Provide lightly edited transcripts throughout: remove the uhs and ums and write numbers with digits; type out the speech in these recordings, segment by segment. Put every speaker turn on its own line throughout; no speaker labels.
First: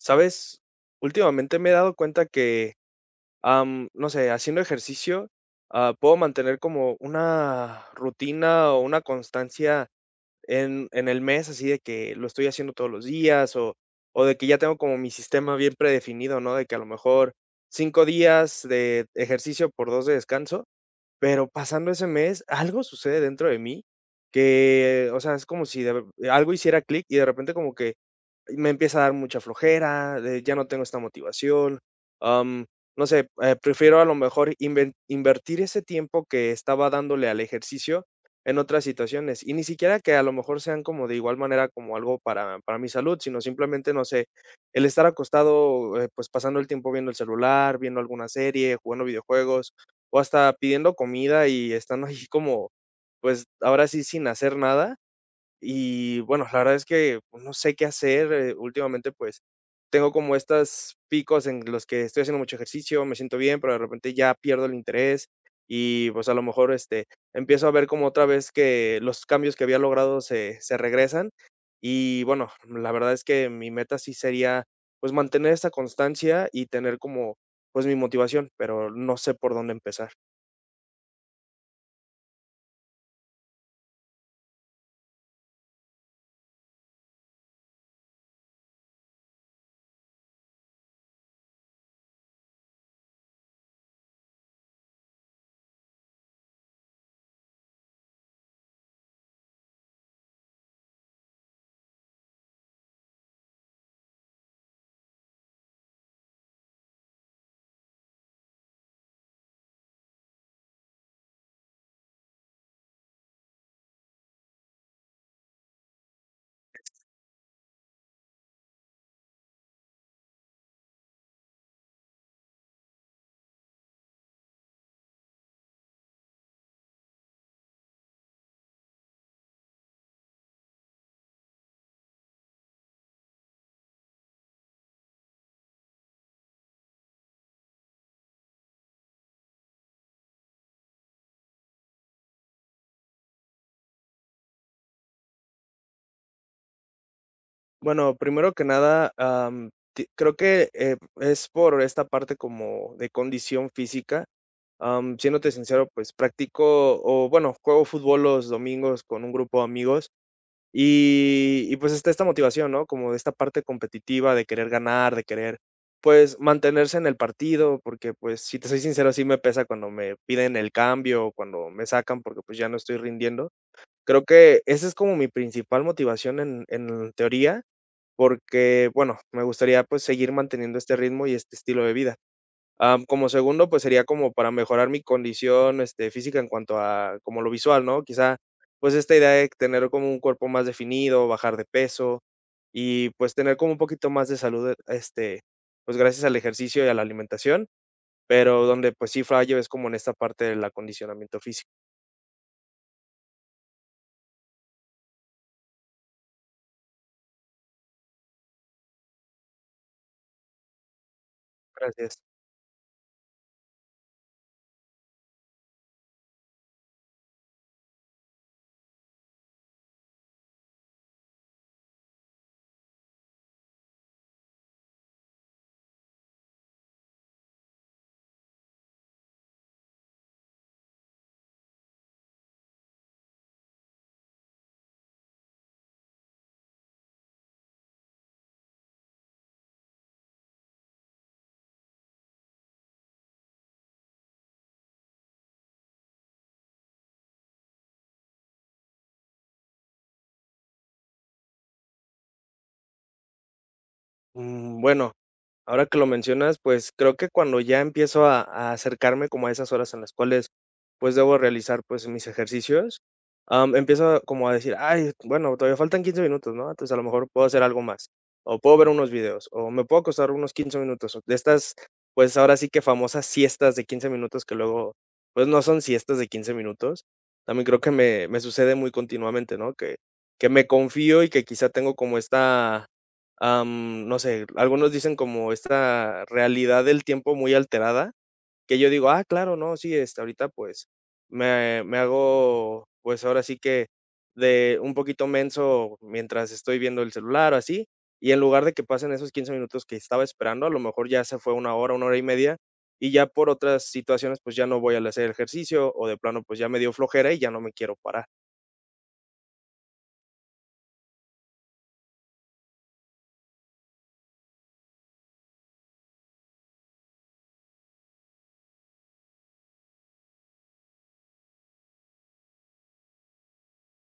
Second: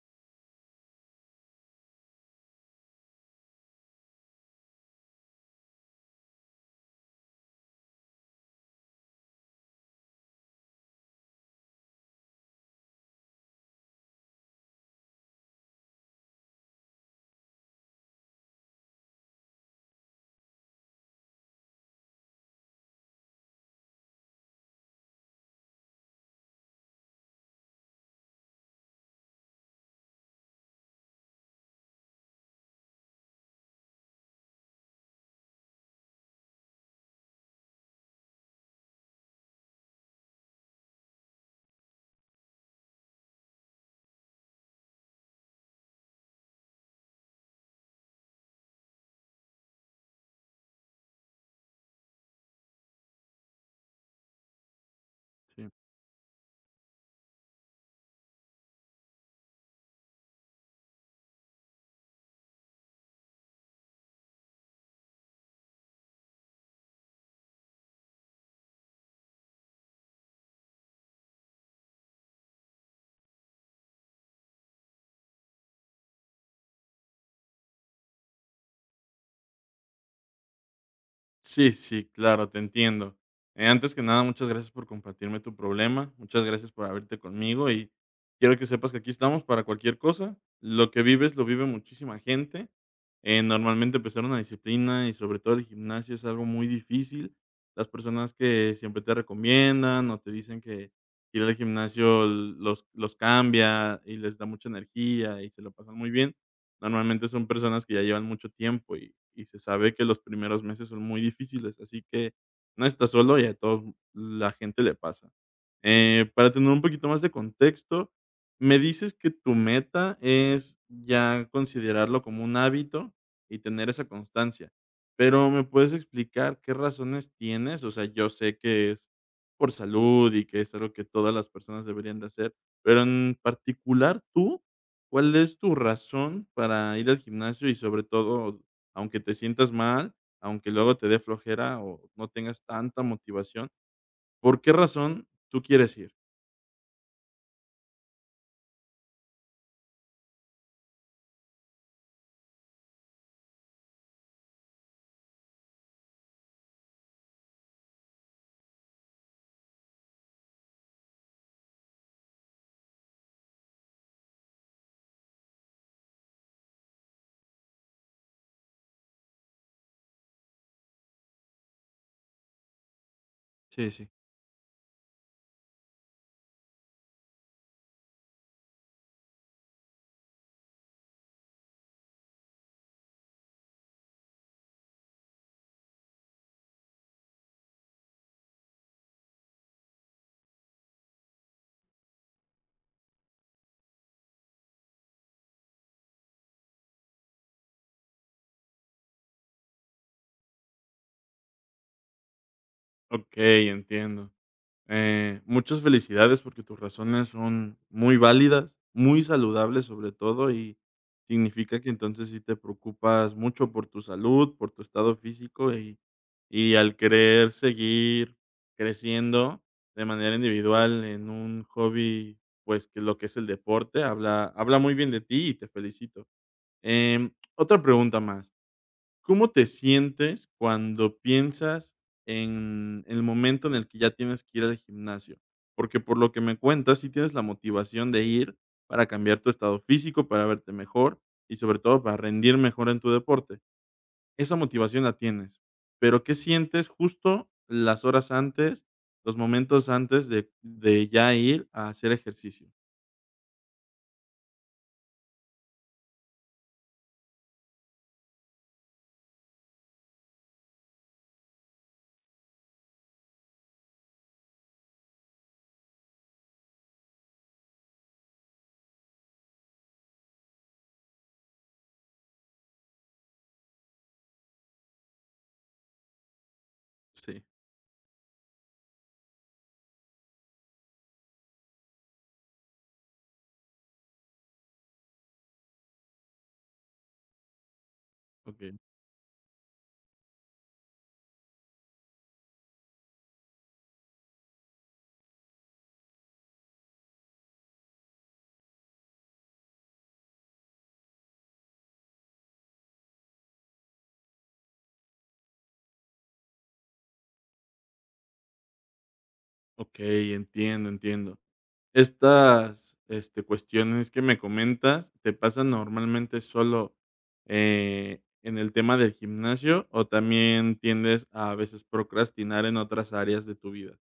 ¿Sabes? Últimamente me he dado cuenta que, no sé, haciendo ejercicio, puedo mantener como una rutina o una constancia en el mes, así de que lo estoy haciendo todos los días o, de que ya tengo como mi sistema bien predefinido, ¿no? De que a lo mejor 5 días de ejercicio por 2 de descanso, pero pasando ese mes, algo sucede dentro de mí que, o sea, es como si algo hiciera clic y de repente como que me empieza a dar mucha flojera, ya no tengo esta motivación, am, no sé, prefiero a lo mejor inven invertir ese tiempo que estaba dándole al ejercicio en otras situaciones, y ni siquiera que a lo mejor sean como de igual manera como algo para mi salud, sino simplemente, no sé, el estar acostado, pues, pasando el tiempo viendo el celular, viendo alguna serie, jugando videojuegos, o hasta pidiendo comida y estando ahí como, pues, ahora sí sin hacer nada.
Sí.
Y bueno, la verdad es que pues, no sé qué hacer. Últimamente, pues tengo como estos picos en los que estoy haciendo mucho ejercicio, me siento bien, pero de repente ya pierdo el interés y pues a lo mejor este, empiezo a ver como otra vez que los cambios que había logrado se regresan. Y bueno, la verdad es que mi meta sí sería pues mantener esta constancia y tener como pues mi motivación, pero no sé por dónde empezar.
Sí, sí, claro, te entiendo. Antes que nada, muchas gracias por compartirme tu problema, muchas gracias por abrirte conmigo y quiero que sepas que aquí estamos para cualquier cosa. Lo que vives lo vive muchísima gente. Normalmente empezar una disciplina y sobre todo el gimnasio es algo muy difícil. Las personas que siempre te recomiendan o te dicen que ir al gimnasio los cambia y les da mucha energía y se lo pasan muy bien. Normalmente son personas que ya llevan mucho tiempo y se sabe que los primeros meses son muy difíciles, así que no estás solo y a todos la gente le pasa. Para tener un poquito más de contexto, me dices que tu meta es ya considerarlo como un hábito y tener esa constancia, pero ¿me puedes explicar qué razones tienes? O sea, yo sé que es por salud y que es algo que todas las personas deberían de hacer, pero en particular tú, ¿cuál es tu razón para ir al gimnasio? Y sobre todo, aunque te sientas mal, aunque luego te dé flojera o no tengas tanta motivación, ¿por qué razón tú quieres ir?
Bueno, primero que nada, creo que es por esta parte como de condición física. Siéndote sincero, pues practico o bueno, juego fútbol los domingos con un grupo de amigos pues está esta motivación, ¿no? Como de esta parte competitiva de querer ganar, de querer pues mantenerse en el partido, porque pues si te soy sincero, sí me pesa cuando me piden el cambio o cuando me sacan porque pues ya no estoy rindiendo.
Sí, sí.
Creo que esa es como mi principal motivación en teoría porque, bueno, me gustaría, pues, seguir manteniendo este ritmo y este estilo de vida. Como segundo, pues, sería como para mejorar mi condición, este, física en cuanto a como lo visual, ¿no? Quizá, pues, esta idea de tener como un cuerpo más definido, bajar de peso y, pues, tener como un poquito más de salud, este, pues, gracias al ejercicio y a la alimentación, pero donde, pues, sí fallo es como en esta parte del acondicionamiento físico.
Okey, entiendo. Muchas felicidades porque tus razones son muy válidas, muy saludables sobre todo, y significa que
Gracias.
entonces sí te preocupas mucho por tu salud, por tu estado físico, y al querer seguir creciendo de manera individual en un hobby, pues que lo que es el deporte, habla muy bien de ti y te felicito. Otra pregunta más. ¿Cómo te sientes cuando piensas en el momento en el que ya tienes que ir al gimnasio? Porque por lo que me cuentas, sí tienes la motivación de ir para cambiar tu estado físico, para verte mejor y sobre todo para rendir mejor en tu deporte. Esa motivación la tienes, pero ¿qué sientes justo las horas antes, los momentos antes de ya ir a hacer ejercicio?
Mm, bueno. Ahora que lo mencionas, pues, creo que cuando ya empiezo a acercarme como a esas horas en las cuales, pues, debo realizar, pues, mis ejercicios, empiezo como a decir: "Ay, bueno, todavía faltan 15 minutos, ¿no? Entonces, a lo mejor puedo hacer algo más, o puedo ver unos videos, o me puedo acostar unos 15 minutos", o de estas, pues, ahora sí que famosas siestas de 15 minutos que luego, pues, no son siestas de 15 minutos.
Sí,
También creo que me sucede muy continuamente, ¿no? Que me confío y que quizá tengo como esta no sé, algunos dicen como esta realidad del tiempo muy alterada,
ok,
que yo digo, ah, claro, no, sí, este, ahorita pues me hago, pues ahora sí que de un poquito menso mientras estoy viendo el celular o así, y en lugar de que pasen esos 15 minutos que estaba esperando, a lo mejor ya se fue una hora y media, y ya por otras situaciones pues ya no voy a hacer ejercicio o de plano pues ya me dio flojera y ya no me quiero parar.
ok, entiendo, entiendo. Estas, este, cuestiones que me comentas, ¿te pasan normalmente solo, en el tema del gimnasio, o también tiendes a veces procrastinar en otras áreas de tu vida?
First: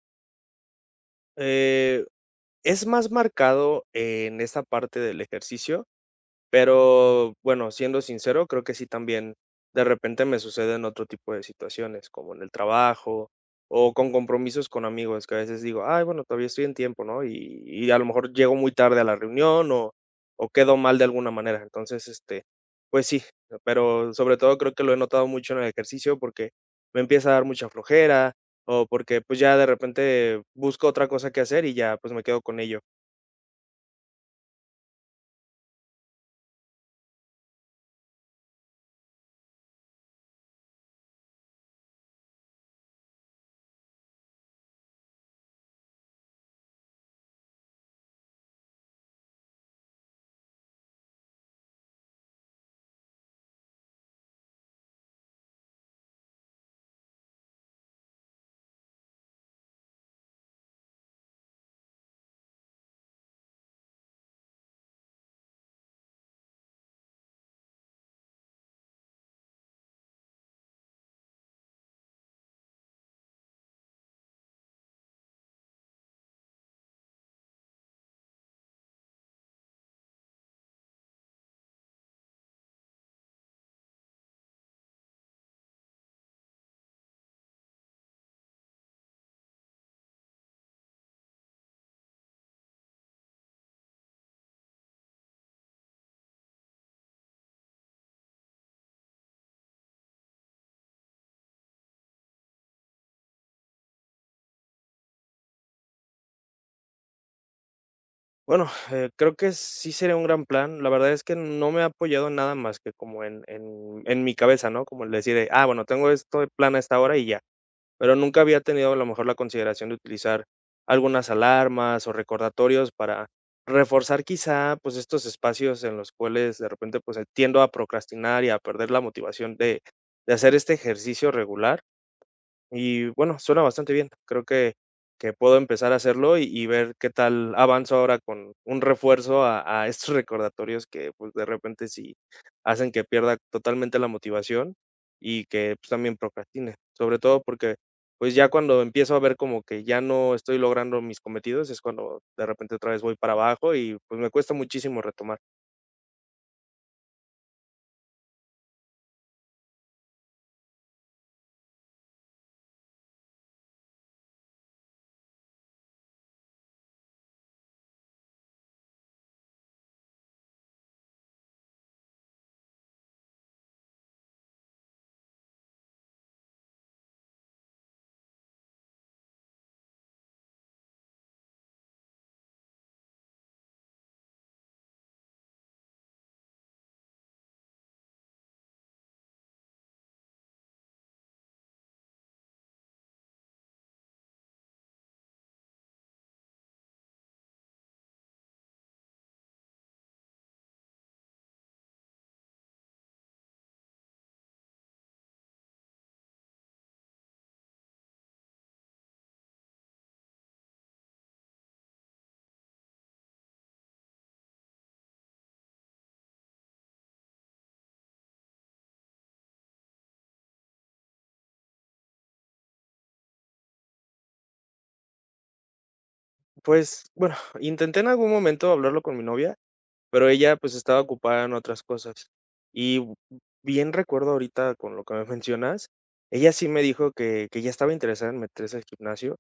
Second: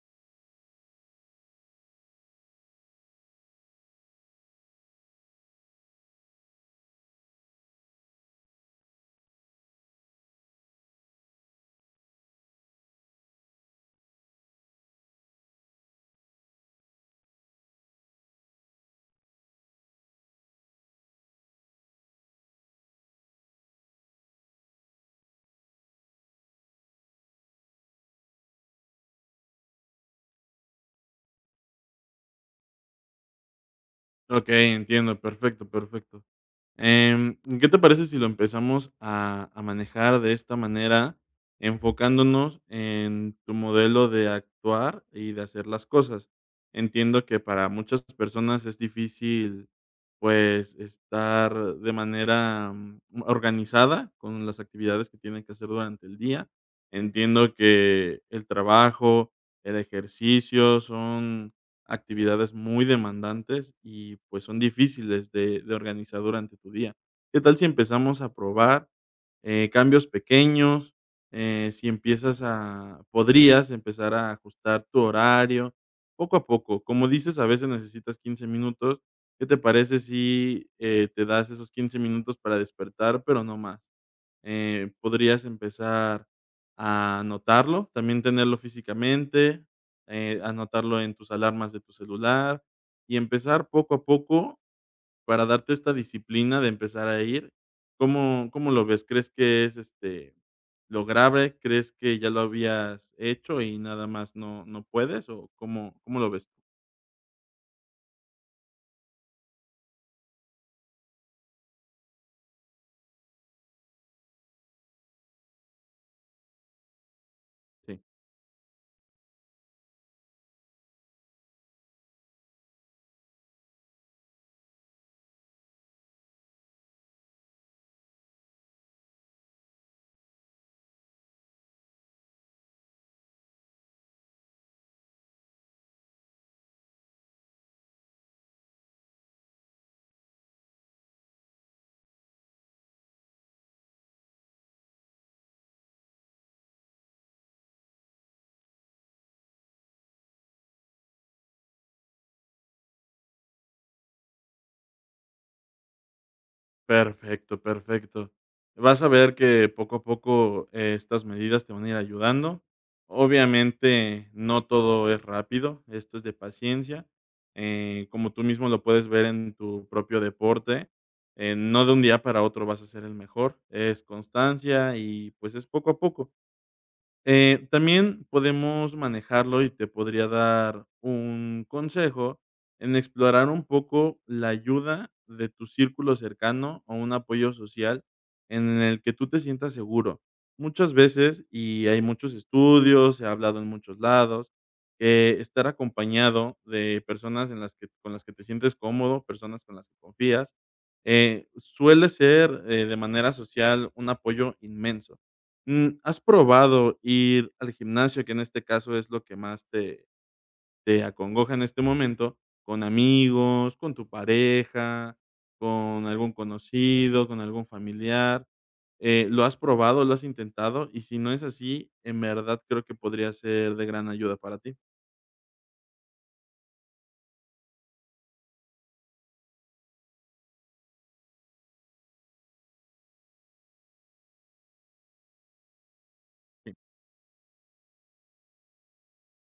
Eh, es más marcado en esta parte del ejercicio. Pero bueno, siendo sincero, creo que sí también de repente me suceden otro tipo de situaciones, como en el trabajo o con compromisos con amigos, que a veces digo, ay, bueno, todavía estoy en tiempo, ¿no? Y a lo mejor llego muy tarde a la reunión o, quedo mal de alguna manera. Entonces, este, pues sí, pero sobre todo creo que lo he notado mucho en el ejercicio porque me empieza a dar mucha flojera o porque pues ya de repente busco otra cosa que hacer y ya pues me quedo con ello.
Okey, entiendo, perfecto, perfecto. ¿Qué te parece si lo empezamos a manejar de esta manera, enfocándonos en tu modelo de actuar y de hacer las cosas? Entiendo que para muchas personas es difícil, pues, estar de manera, mm, organizada con las actividades que tienen que hacer durante el día. Entiendo que el trabajo, el ejercicio son actividades muy demandantes y, pues, son difíciles de organizar durante tu día. ¿Qué tal si empezamos a probar, cambios pequeños? Si empiezas a podrías empezar a ajustar tu horario poco a poco. Como dices, a veces necesitas 15 minutos. ¿Qué te parece si, te das esos 15 minutos para despertar, pero no más? Eh, podrías empezar a anotarlo, también tenerlo físicamente, anotarlo en tus alarmas de tu celular y empezar poco a poco para darte esta disciplina de empezar a ir. ¿Cómo, cómo lo ves? ¿Crees que es este lograble? ¿Crees que ya lo habías hecho y nada más no, no puedes? ¿O cómo, cómo lo ves?
Bueno, creo que sí sería un gran plan. La verdad es que no me ha apoyado en nada más que como en mi cabeza, ¿no? Como el decir de: "Ah, bueno, tengo esto de plan a esta hora y ya".
Sí.
Pero nunca había tenido a lo mejor la consideración de utilizar algunas alarmas o recordatorios para reforzar quizá, pues, estos espacios en los cuales de repente, pues, tiendo a procrastinar y a perder la motivación de hacer este ejercicio regular. Y bueno, suena bastante bien. Creo que puedo empezar a hacerlo y ver qué tal avanzo ahora con un refuerzo a estos recordatorios que pues de repente sí hacen que pierda totalmente la motivación y que pues, también procrastine. Sobre todo porque pues ya cuando empiezo a ver como que ya no estoy logrando mis cometidos es cuando de repente otra vez voy para abajo y pues me cuesta muchísimo retomar.
Perfecto, perfecto. Vas a ver que poco a poco, estas medidas te van a ir ayudando. Obviamente, no todo es rápido, esto es de paciencia. Como tú mismo lo puedes ver en tu propio deporte, no de un día para otro vas a ser el mejor, es constancia y, pues, es poco a poco. También podemos manejarlo y te podría dar un consejo en explorar un poco la ayuda de tu círculo cercano o un apoyo social en el que tú te sientas seguro. Muchas veces, y hay muchos estudios, se ha hablado en muchos lados, que estar acompañado de personas en las que, con las que te sientes cómodo, personas con las que confías, suele ser de manera social un apoyo inmenso. Mm, ¿has probado ir al gimnasio, que en este caso es lo que más te acongoja en este momento, con amigos, con tu pareja, con algún conocido, con algún familiar? ¿Lo has probado, lo has intentado? Y si no es así, en verdad creo que podría ser de gran ayuda para ti.
Pues bueno, intenté en algún momento hablarlo con mi novia. Pero ella, pues, estaba ocupada en otras cosas. Y bien recuerdo ahorita con lo que me mencionas, ella sí
Sí.
me dijo que ya estaba interesada en meterse al gimnasio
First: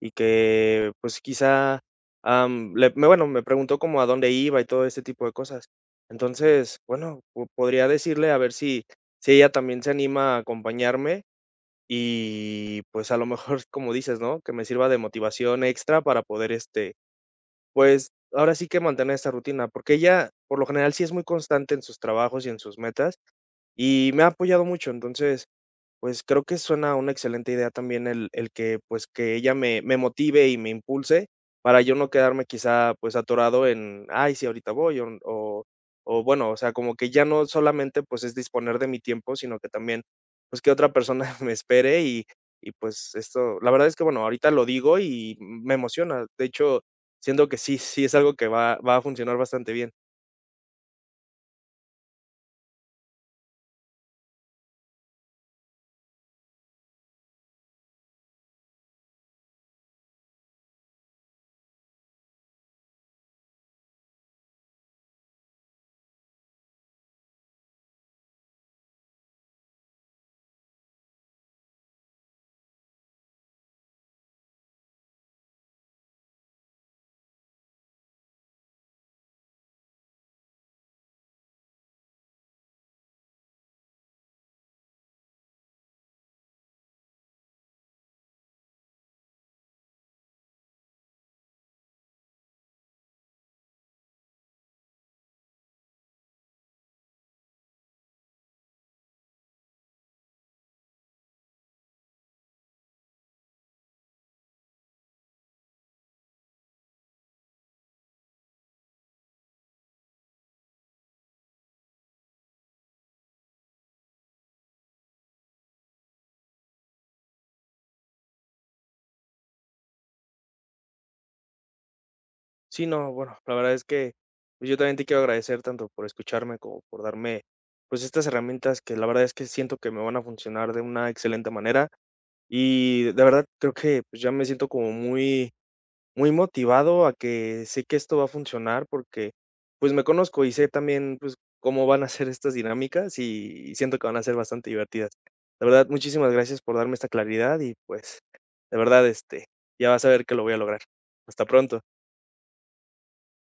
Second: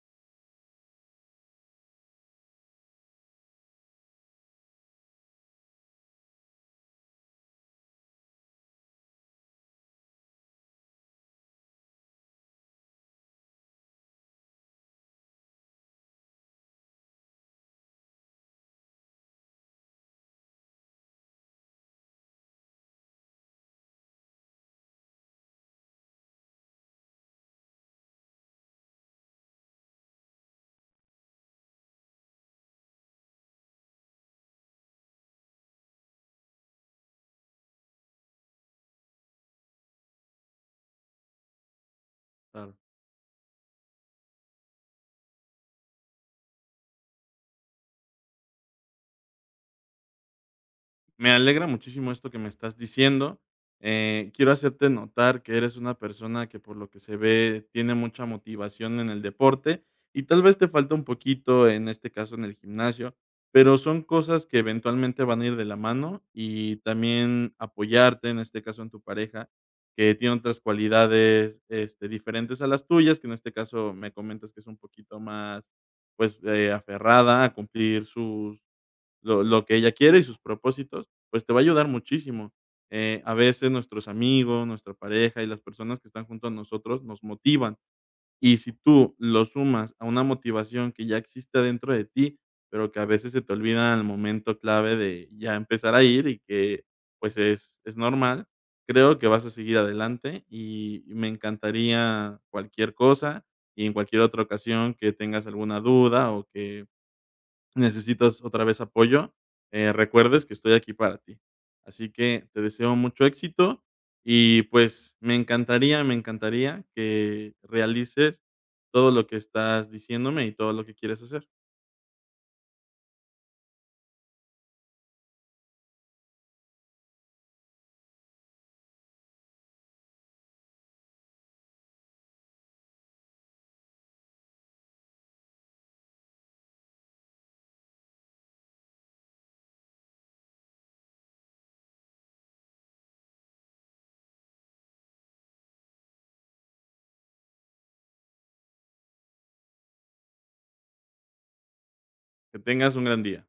y que, pues, quizá, am, le me bueno, me preguntó como a dónde iba y todo este tipo de cosas. Entonces, bueno, po podría decirle a ver si ella también se anima a acompañarme y, pues, a lo mejor, como dices, ¿no?, que me sirva de motivación extra para poder, este, pues, ahora sí que mantener esta rutina, porque ella, por lo general, sí es muy constante en sus trabajos y en sus metas, y me ha apoyado mucho. Entonces pues creo que suena una excelente idea también el que, pues, que ella me motive y me impulse para yo no quedarme quizá, pues, atorado en: "Ay, sí, ahorita voy", o bueno, o sea, como que ya no solamente, pues, es disponer de mi tiempo, sino que también, pues, que otra persona me espere y,
Claro.
pues, esto la verdad es que, bueno, ahorita lo digo y me emociona. De hecho, siento que sí, sí es algo que va a funcionar bastante bien.
Me alegra muchísimo esto que me estás diciendo. Quiero hacerte notar que eres una persona que por lo que se ve tiene mucha motivación en el deporte y tal vez te falta un poquito, en este caso en el gimnasio, pero son cosas que eventualmente van a ir de la mano, y también apoyarte, en este caso en tu pareja, que tiene otras cualidades este, diferentes a las tuyas, que en este caso me comentas que es un poquito más pues aferrada a cumplir sus lo que ella quiere y sus propósitos, pues te va a ayudar muchísimo. A veces nuestros amigos, nuestra pareja y las personas que están junto a nosotros nos motivan. Y si tú lo sumas a una motivación que ya existe dentro de ti, pero que a veces se te olvida en el momento clave de ya empezar a ir y que, pues, es normal, creo que vas a seguir adelante y me encantaría cualquier cosa y en cualquier otra ocasión que tengas alguna duda o que necesitas otra vez apoyo, recuerdes que estoy aquí para ti. Así que te deseo mucho éxito y pues me encantaría que realices todo lo que estás diciéndome y todo lo que quieres hacer.
Sí, no, bueno, la verdad es que, pues, yo también te quiero agradecer tanto por escucharme como por darme, pues, estas herramientas que la verdad es que siento que me van a funcionar de una excelente manera. Y de verdad creo que, pues, ya me siento como muy muy motivado a que sé que esto va a funcionar porque, pues, me conozco y sé también, pues, cómo van a ser estas dinámicas y siento que van a ser bastante divertidas. La verdad, muchísimas gracias por darme esta claridad y, pues, de verdad, este, ya vas a ver que lo voy a lograr. Hasta pronto.
Que tengas un gran día.